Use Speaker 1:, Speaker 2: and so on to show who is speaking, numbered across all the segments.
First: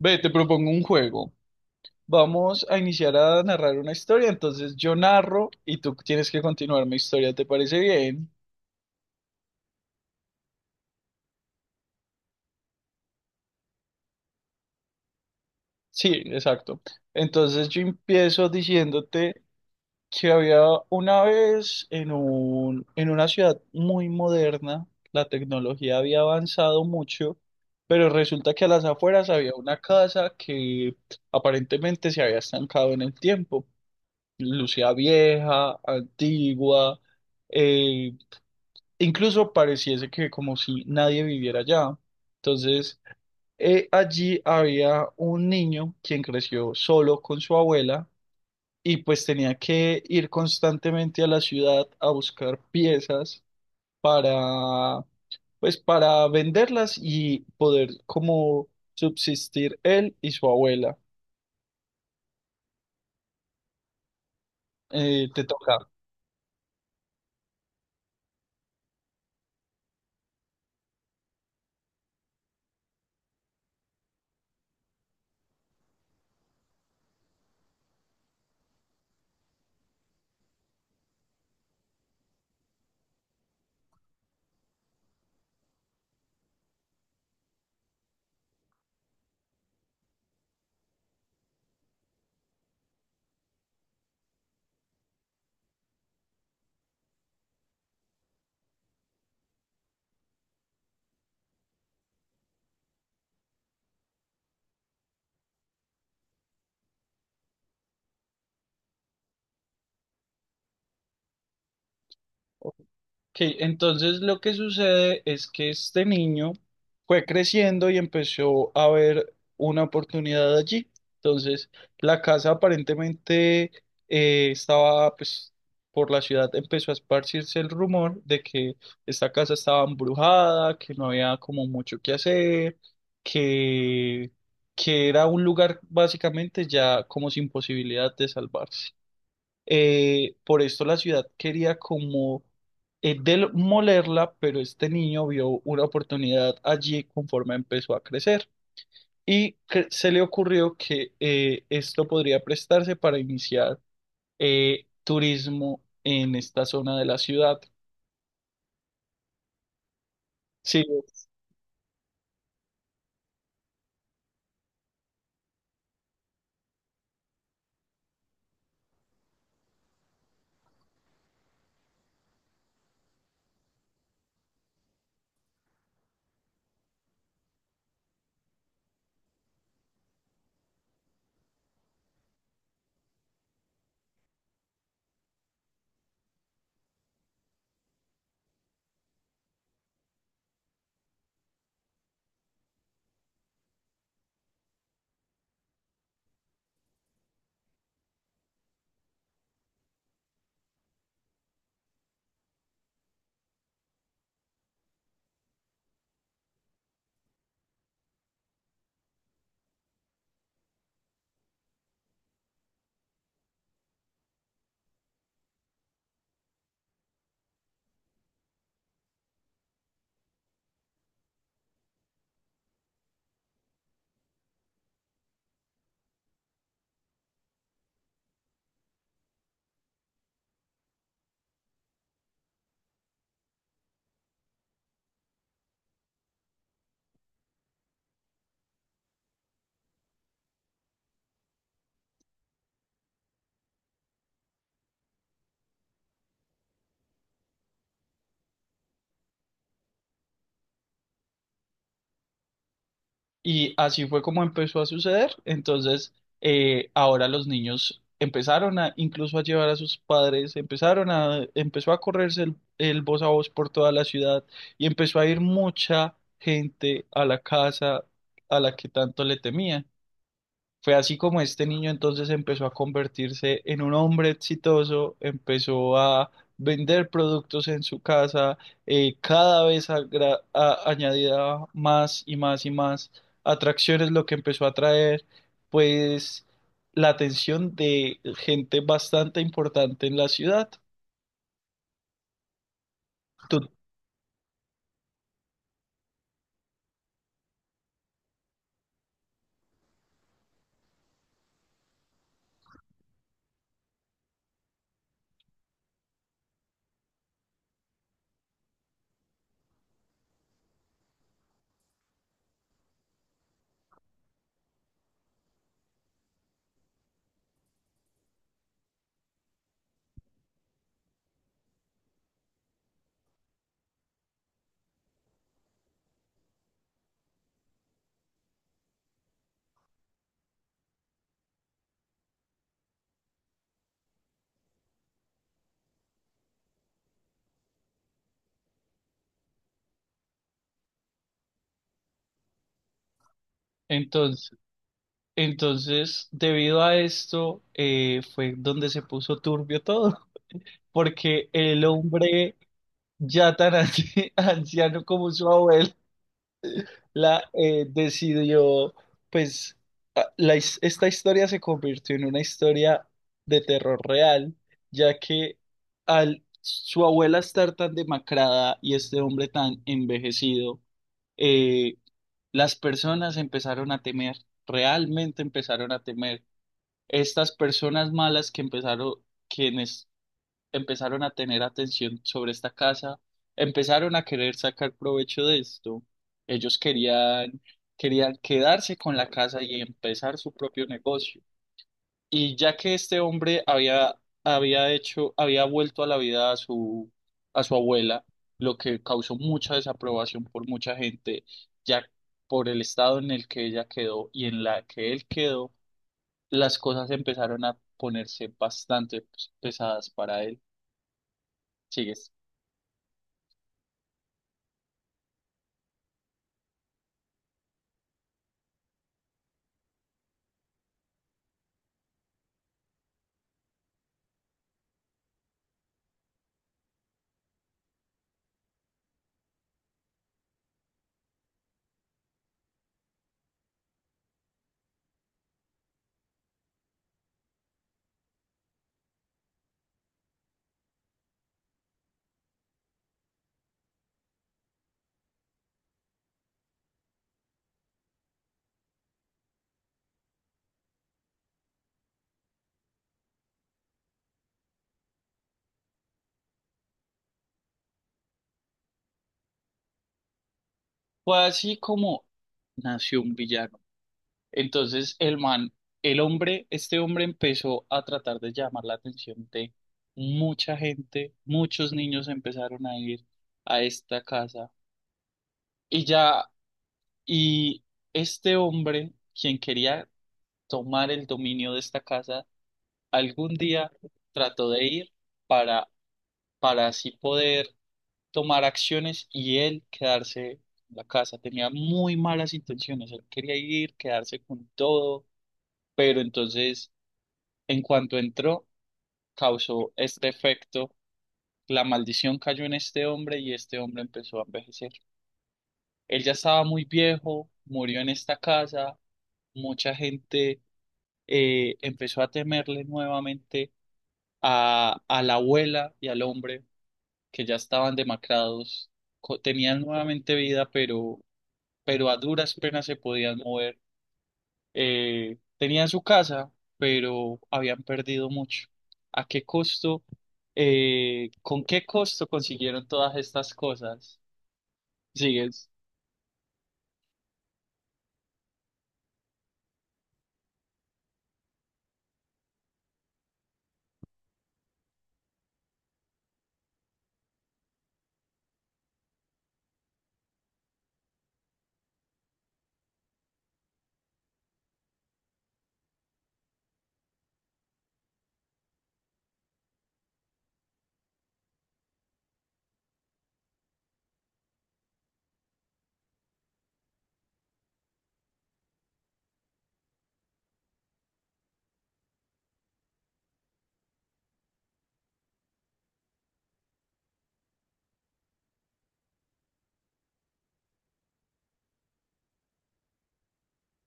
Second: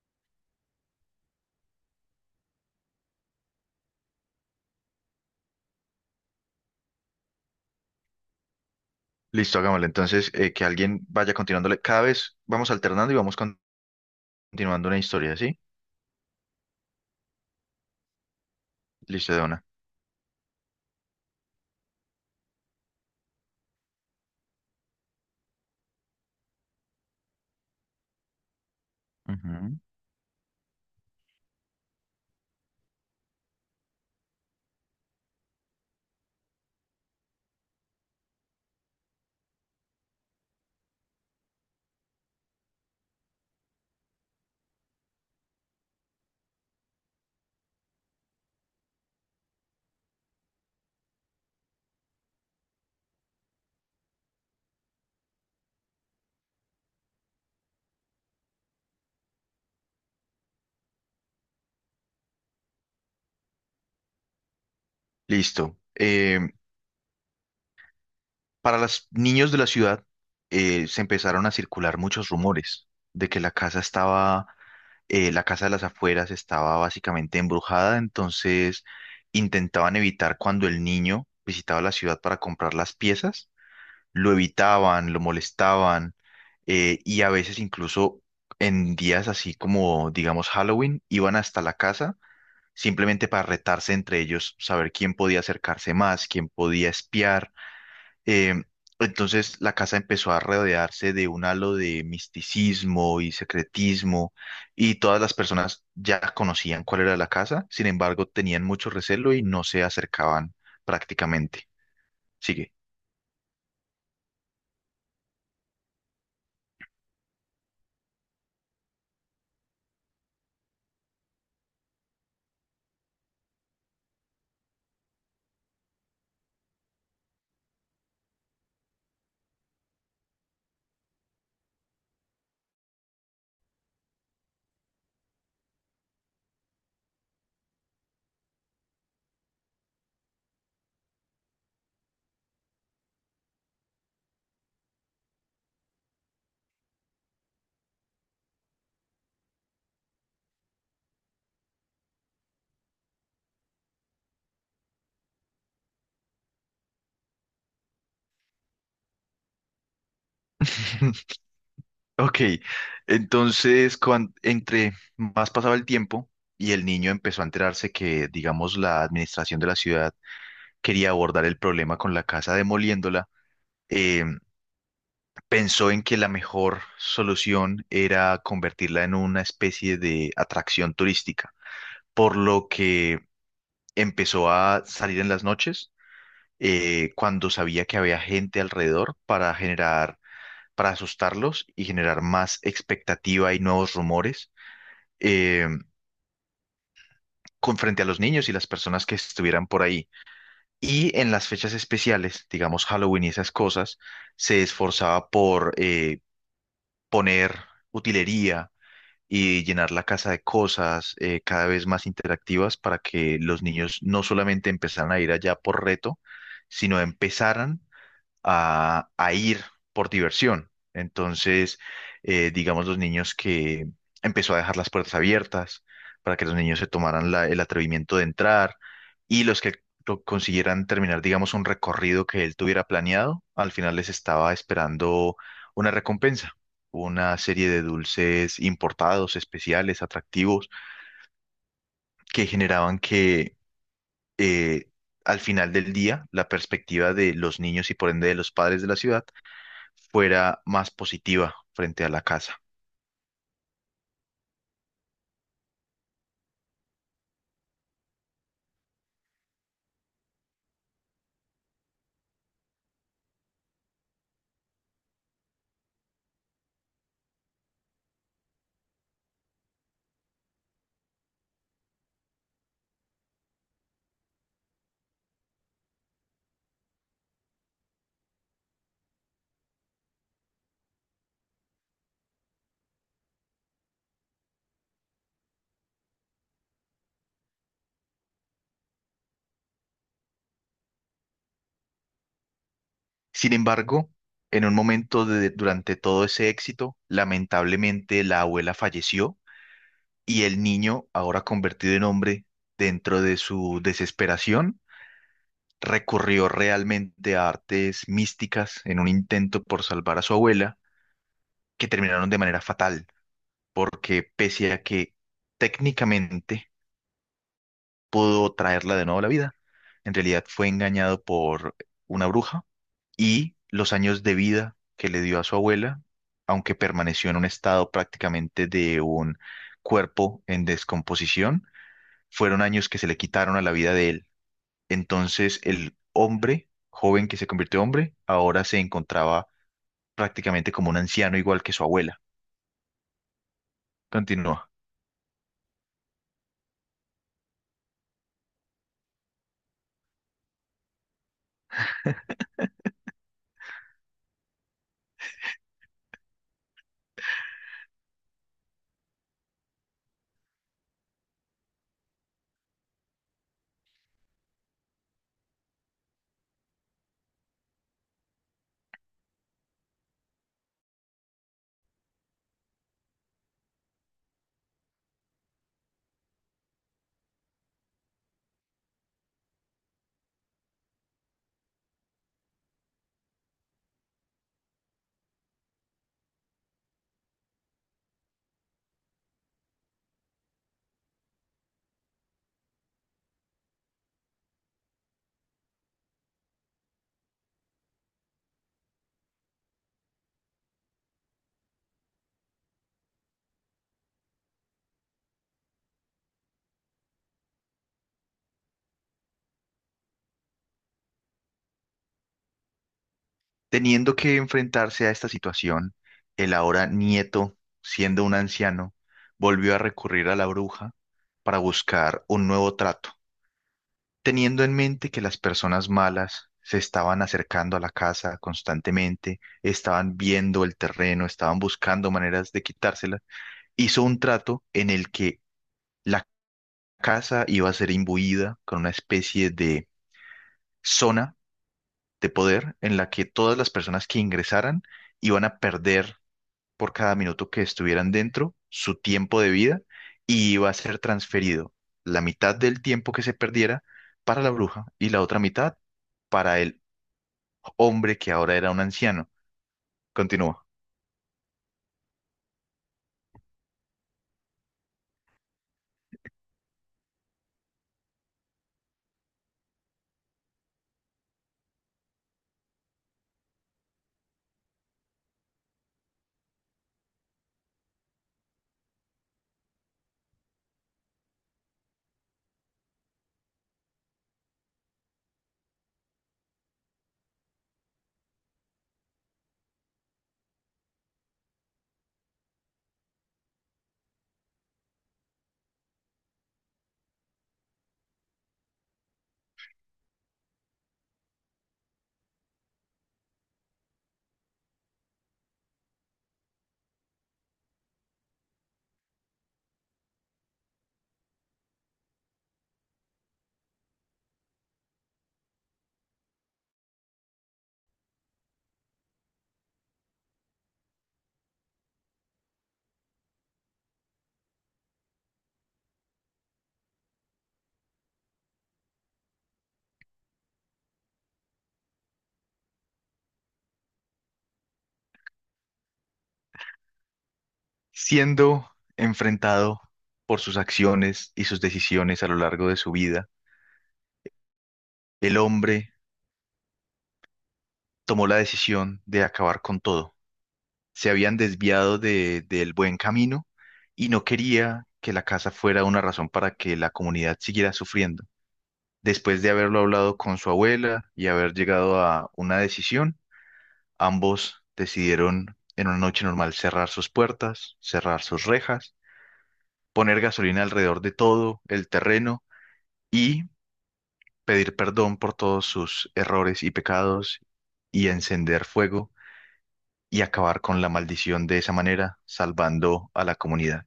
Speaker 1: Ve, te propongo un juego. Vamos a iniciar a narrar una historia, entonces yo narro y tú tienes que continuar mi historia, ¿te parece bien?
Speaker 2: Listo, hagámosle. Entonces, que alguien vaya continuándole. Cada vez vamos alternando y continuando una historia, ¿sí?
Speaker 1: Sí, exacto. Entonces yo empiezo
Speaker 2: Listo, de
Speaker 1: diciéndote
Speaker 2: una.
Speaker 1: que había una vez en una ciudad muy moderna, la tecnología había avanzado mucho, pero resulta que a las afueras había
Speaker 2: Ujú.
Speaker 1: una casa que aparentemente se había estancado en el tiempo. Lucía vieja, antigua, eh, incluso pareciese que como si nadie viviera allá. Entonces, allí había un niño quien creció solo con su abuela y pues tenía que ir constantemente a la ciudad a buscar piezas para, pues para venderlas y poder como subsistir él y su abuela. Te
Speaker 2: Listo.
Speaker 1: toca.
Speaker 2: Para los niños de la ciudad, se empezaron a circular muchos rumores de que la casa de las afueras estaba básicamente embrujada, entonces intentaban evitar cuando el niño visitaba la ciudad para comprar las piezas, lo evitaban, lo molestaban, y a veces incluso en días así como, digamos, Halloween, iban hasta la casa simplemente para retarse entre ellos, saber quién podía acercarse más, quién podía espiar. Eh, entonces la casa empezó a rodearse de un halo de misticismo y secretismo, y todas las personas ya conocían cuál era la casa, sin embargo, tenían mucho recelo y no se acercaban prácticamente. Sigue.
Speaker 1: Ok, entonces lo que sucede es que este niño fue creciendo y empezó a ver una oportunidad allí. Entonces, la casa aparentemente estaba, pues, por la ciudad empezó a esparcirse el rumor de que esta casa estaba embrujada, que no había como mucho que hacer, que, que era un lugar básicamente ya como sin posibilidad de salvarse. Por esto la ciudad quería como demolerla, pero este niño vio una oportunidad allí conforme empezó a crecer y que se le ocurrió que esto podría prestarse para iniciar turismo en esta zona de la ciudad. Sí,
Speaker 2: Ok, entonces entre más pasaba el tiempo y el niño empezó a enterarse que, digamos, la administración de la ciudad quería abordar el problema con la casa demoliéndola, eh, pensó en que la mejor solución era convertirla en una especie de atracción turística, por lo que empezó a salir en las noches, cuando sabía que había gente alrededor, para asustarlos y generar más expectativa y nuevos rumores eh, con frente a los niños y las personas que estuvieran por ahí. Y en las fechas especiales, digamos Halloween y esas cosas, se esforzaba por poner utilería y llenar la casa de cosas, cada vez más interactivas, para que los niños no solamente empezaran a ir allá por reto, sino empezaran a ir por diversión. Entonces, digamos, los niños que empezó a dejar las puertas abiertas para que los niños se tomaran el atrevimiento de entrar, y los que lo consiguieran terminar, digamos, un recorrido que él tuviera planeado, al final les estaba esperando una recompensa, una serie de dulces importados, especiales, atractivos, que generaban que eh, al final del día la perspectiva de los niños y por ende de los padres de la ciudad fuera más positiva frente a la casa.
Speaker 1: y así fue como empezó a suceder. Entonces, ahora los niños empezaron a, incluso a llevar a sus padres, empezó a correrse el voz a voz por toda la ciudad y empezó a ir mucha gente a la casa a la que tanto le temían. Fue así como este niño entonces empezó a convertirse en un hombre exitoso, empezó a vender productos en su casa, cada vez añadía más y más y más atracciones, lo que empezó a atraer, pues la atención de gente bastante importante en la ciudad.
Speaker 2: Sin
Speaker 1: Tú-
Speaker 2: embargo, en un durante todo ese éxito, lamentablemente la abuela falleció y el niño, ahora convertido en hombre, dentro de su desesperación, recurrió realmente a artes místicas en un intento por salvar a su abuela, que terminaron de manera fatal, porque pese a que técnicamente pudo traerla de nuevo a la vida. En realidad fue engañado por una bruja y los años de vida que le dio a su abuela, aunque permaneció en un estado prácticamente de un cuerpo en descomposición, fueron años que se le quitaron a la vida de él. Entonces el hombre, joven que se convirtió en hombre, ahora se encontraba prácticamente como un anciano igual que su abuela.
Speaker 1: Entonces,
Speaker 2: Continúa.
Speaker 1: debido a esto, fue donde se puso turbio todo, porque el hombre ya tan anciano como su abuelo, la decidió, pues, esta historia se convirtió en una historia de terror real, ya que al su abuela estar tan demacrada y este hombre tan envejecido, eh, las personas empezaron a temer, realmente empezaron a temer. Estas personas malas que empezaron, quienes empezaron a tener atención sobre esta casa, empezaron a querer sacar provecho de esto. Ellos querían, querían quedarse con la casa y empezar su propio negocio. Y ya que este hombre había vuelto a la vida a a su abuela, lo que causó mucha desaprobación por mucha gente, ya por el estado en el que ella quedó y en la que él quedó, las cosas empezaron a ponerse bastante pues, pesadas para él. Sigues.
Speaker 2: Teniendo que enfrentarse a esta situación, el ahora nieto, siendo un anciano, volvió a recurrir a la bruja para buscar un nuevo trato, teniendo en mente que las personas malas se estaban acercando a la casa constantemente, estaban viendo el terreno, estaban buscando maneras de quitársela, hizo un trato en el que la casa iba a ser imbuida con una especie de zona de poder en la que todas las personas que ingresaran iban a perder, por cada minuto que estuvieran dentro, su tiempo de vida, y iba a ser transferido la mitad del tiempo que se perdiera para la bruja y la otra mitad para el hombre que ahora era un anciano. Continúa.
Speaker 1: Fue así como nació un villano. Entonces el man, el hombre, este hombre empezó a tratar de llamar la atención de mucha gente, muchos niños empezaron a ir a esta casa y ya, y este hombre, quien quería tomar el dominio de esta casa, algún día trató de ir para, para así poder tomar acciones y él quedarse en la casa. Tenía muy malas intenciones, él quería ir, quedarse con todo, pero entonces en cuanto entró, causó este efecto. La maldición cayó en este hombre y este hombre empezó a envejecer. Él ya estaba muy viejo, murió en esta casa, mucha gente empezó a temerle nuevamente a la abuela y al hombre que ya estaban demacrados, tenían nuevamente vida, pero a duras penas se podían mover. Tenían su casa, pero habían perdido mucho. ¿A qué costo? ¿Con qué costo consiguieron todas estas cosas? Sigues.
Speaker 2: Siendo enfrentado por sus acciones y sus decisiones a lo largo de su vida, el hombre tomó la decisión de acabar con todo. Se habían desviado del buen camino y no quería que la casa fuera una razón para que la comunidad siguiera sufriendo. Después de haberlo hablado con su abuela y haber llegado a una decisión, ambos decidieron en una noche normal cerrar sus puertas, cerrar sus rejas, poner gasolina alrededor de todo el terreno y pedir perdón por todos sus errores y pecados y encender fuego y acabar con la maldición de esa manera, salvando a la comunidad.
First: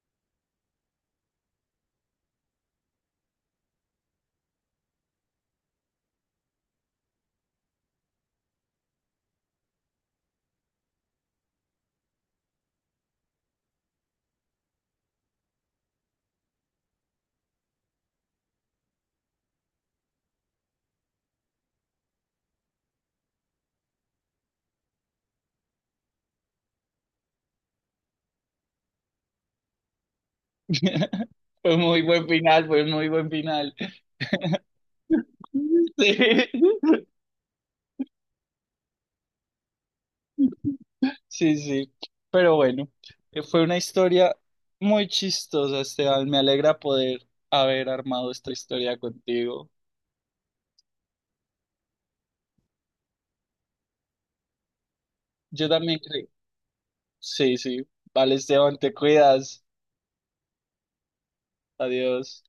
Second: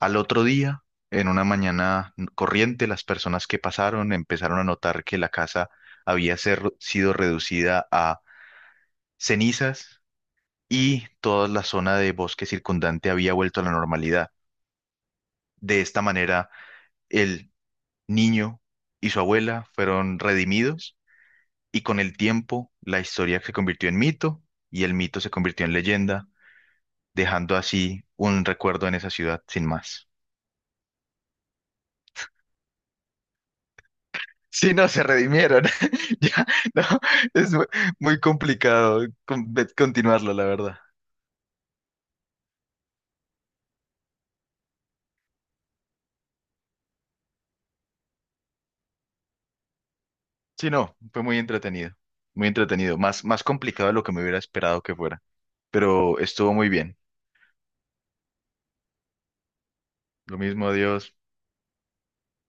Speaker 2: Al otro día, en una mañana corriente, las personas que pasaron empezaron a notar que la casa había sido reducida a cenizas y toda la zona de bosque circundante había vuelto a la normalidad. De esta manera, el niño y su abuela fueron redimidos, y con el tiempo la historia se convirtió en mito y el mito se convirtió en leyenda, dejando así un recuerdo en esa ciudad sin más.
Speaker 1: Fue muy buen final, fue muy buen final.
Speaker 2: Sí, no, se redimieron. Ya, no, es muy complicado continuarlo, la verdad.
Speaker 1: Sí, sí, sí. Pero bueno, fue una historia muy chistosa, Esteban. Me alegra poder haber armado esta historia contigo.
Speaker 2: Sí, no, fue muy entretenido. Muy entretenido. Más, más complicado de lo que me hubiera esperado que fuera.
Speaker 1: Yo también
Speaker 2: Pero
Speaker 1: creo.
Speaker 2: estuvo muy bien.
Speaker 1: Sí, sí. Vale, Esteban, te cuidas.
Speaker 2: Lo mismo, adiós.
Speaker 1: Adiós.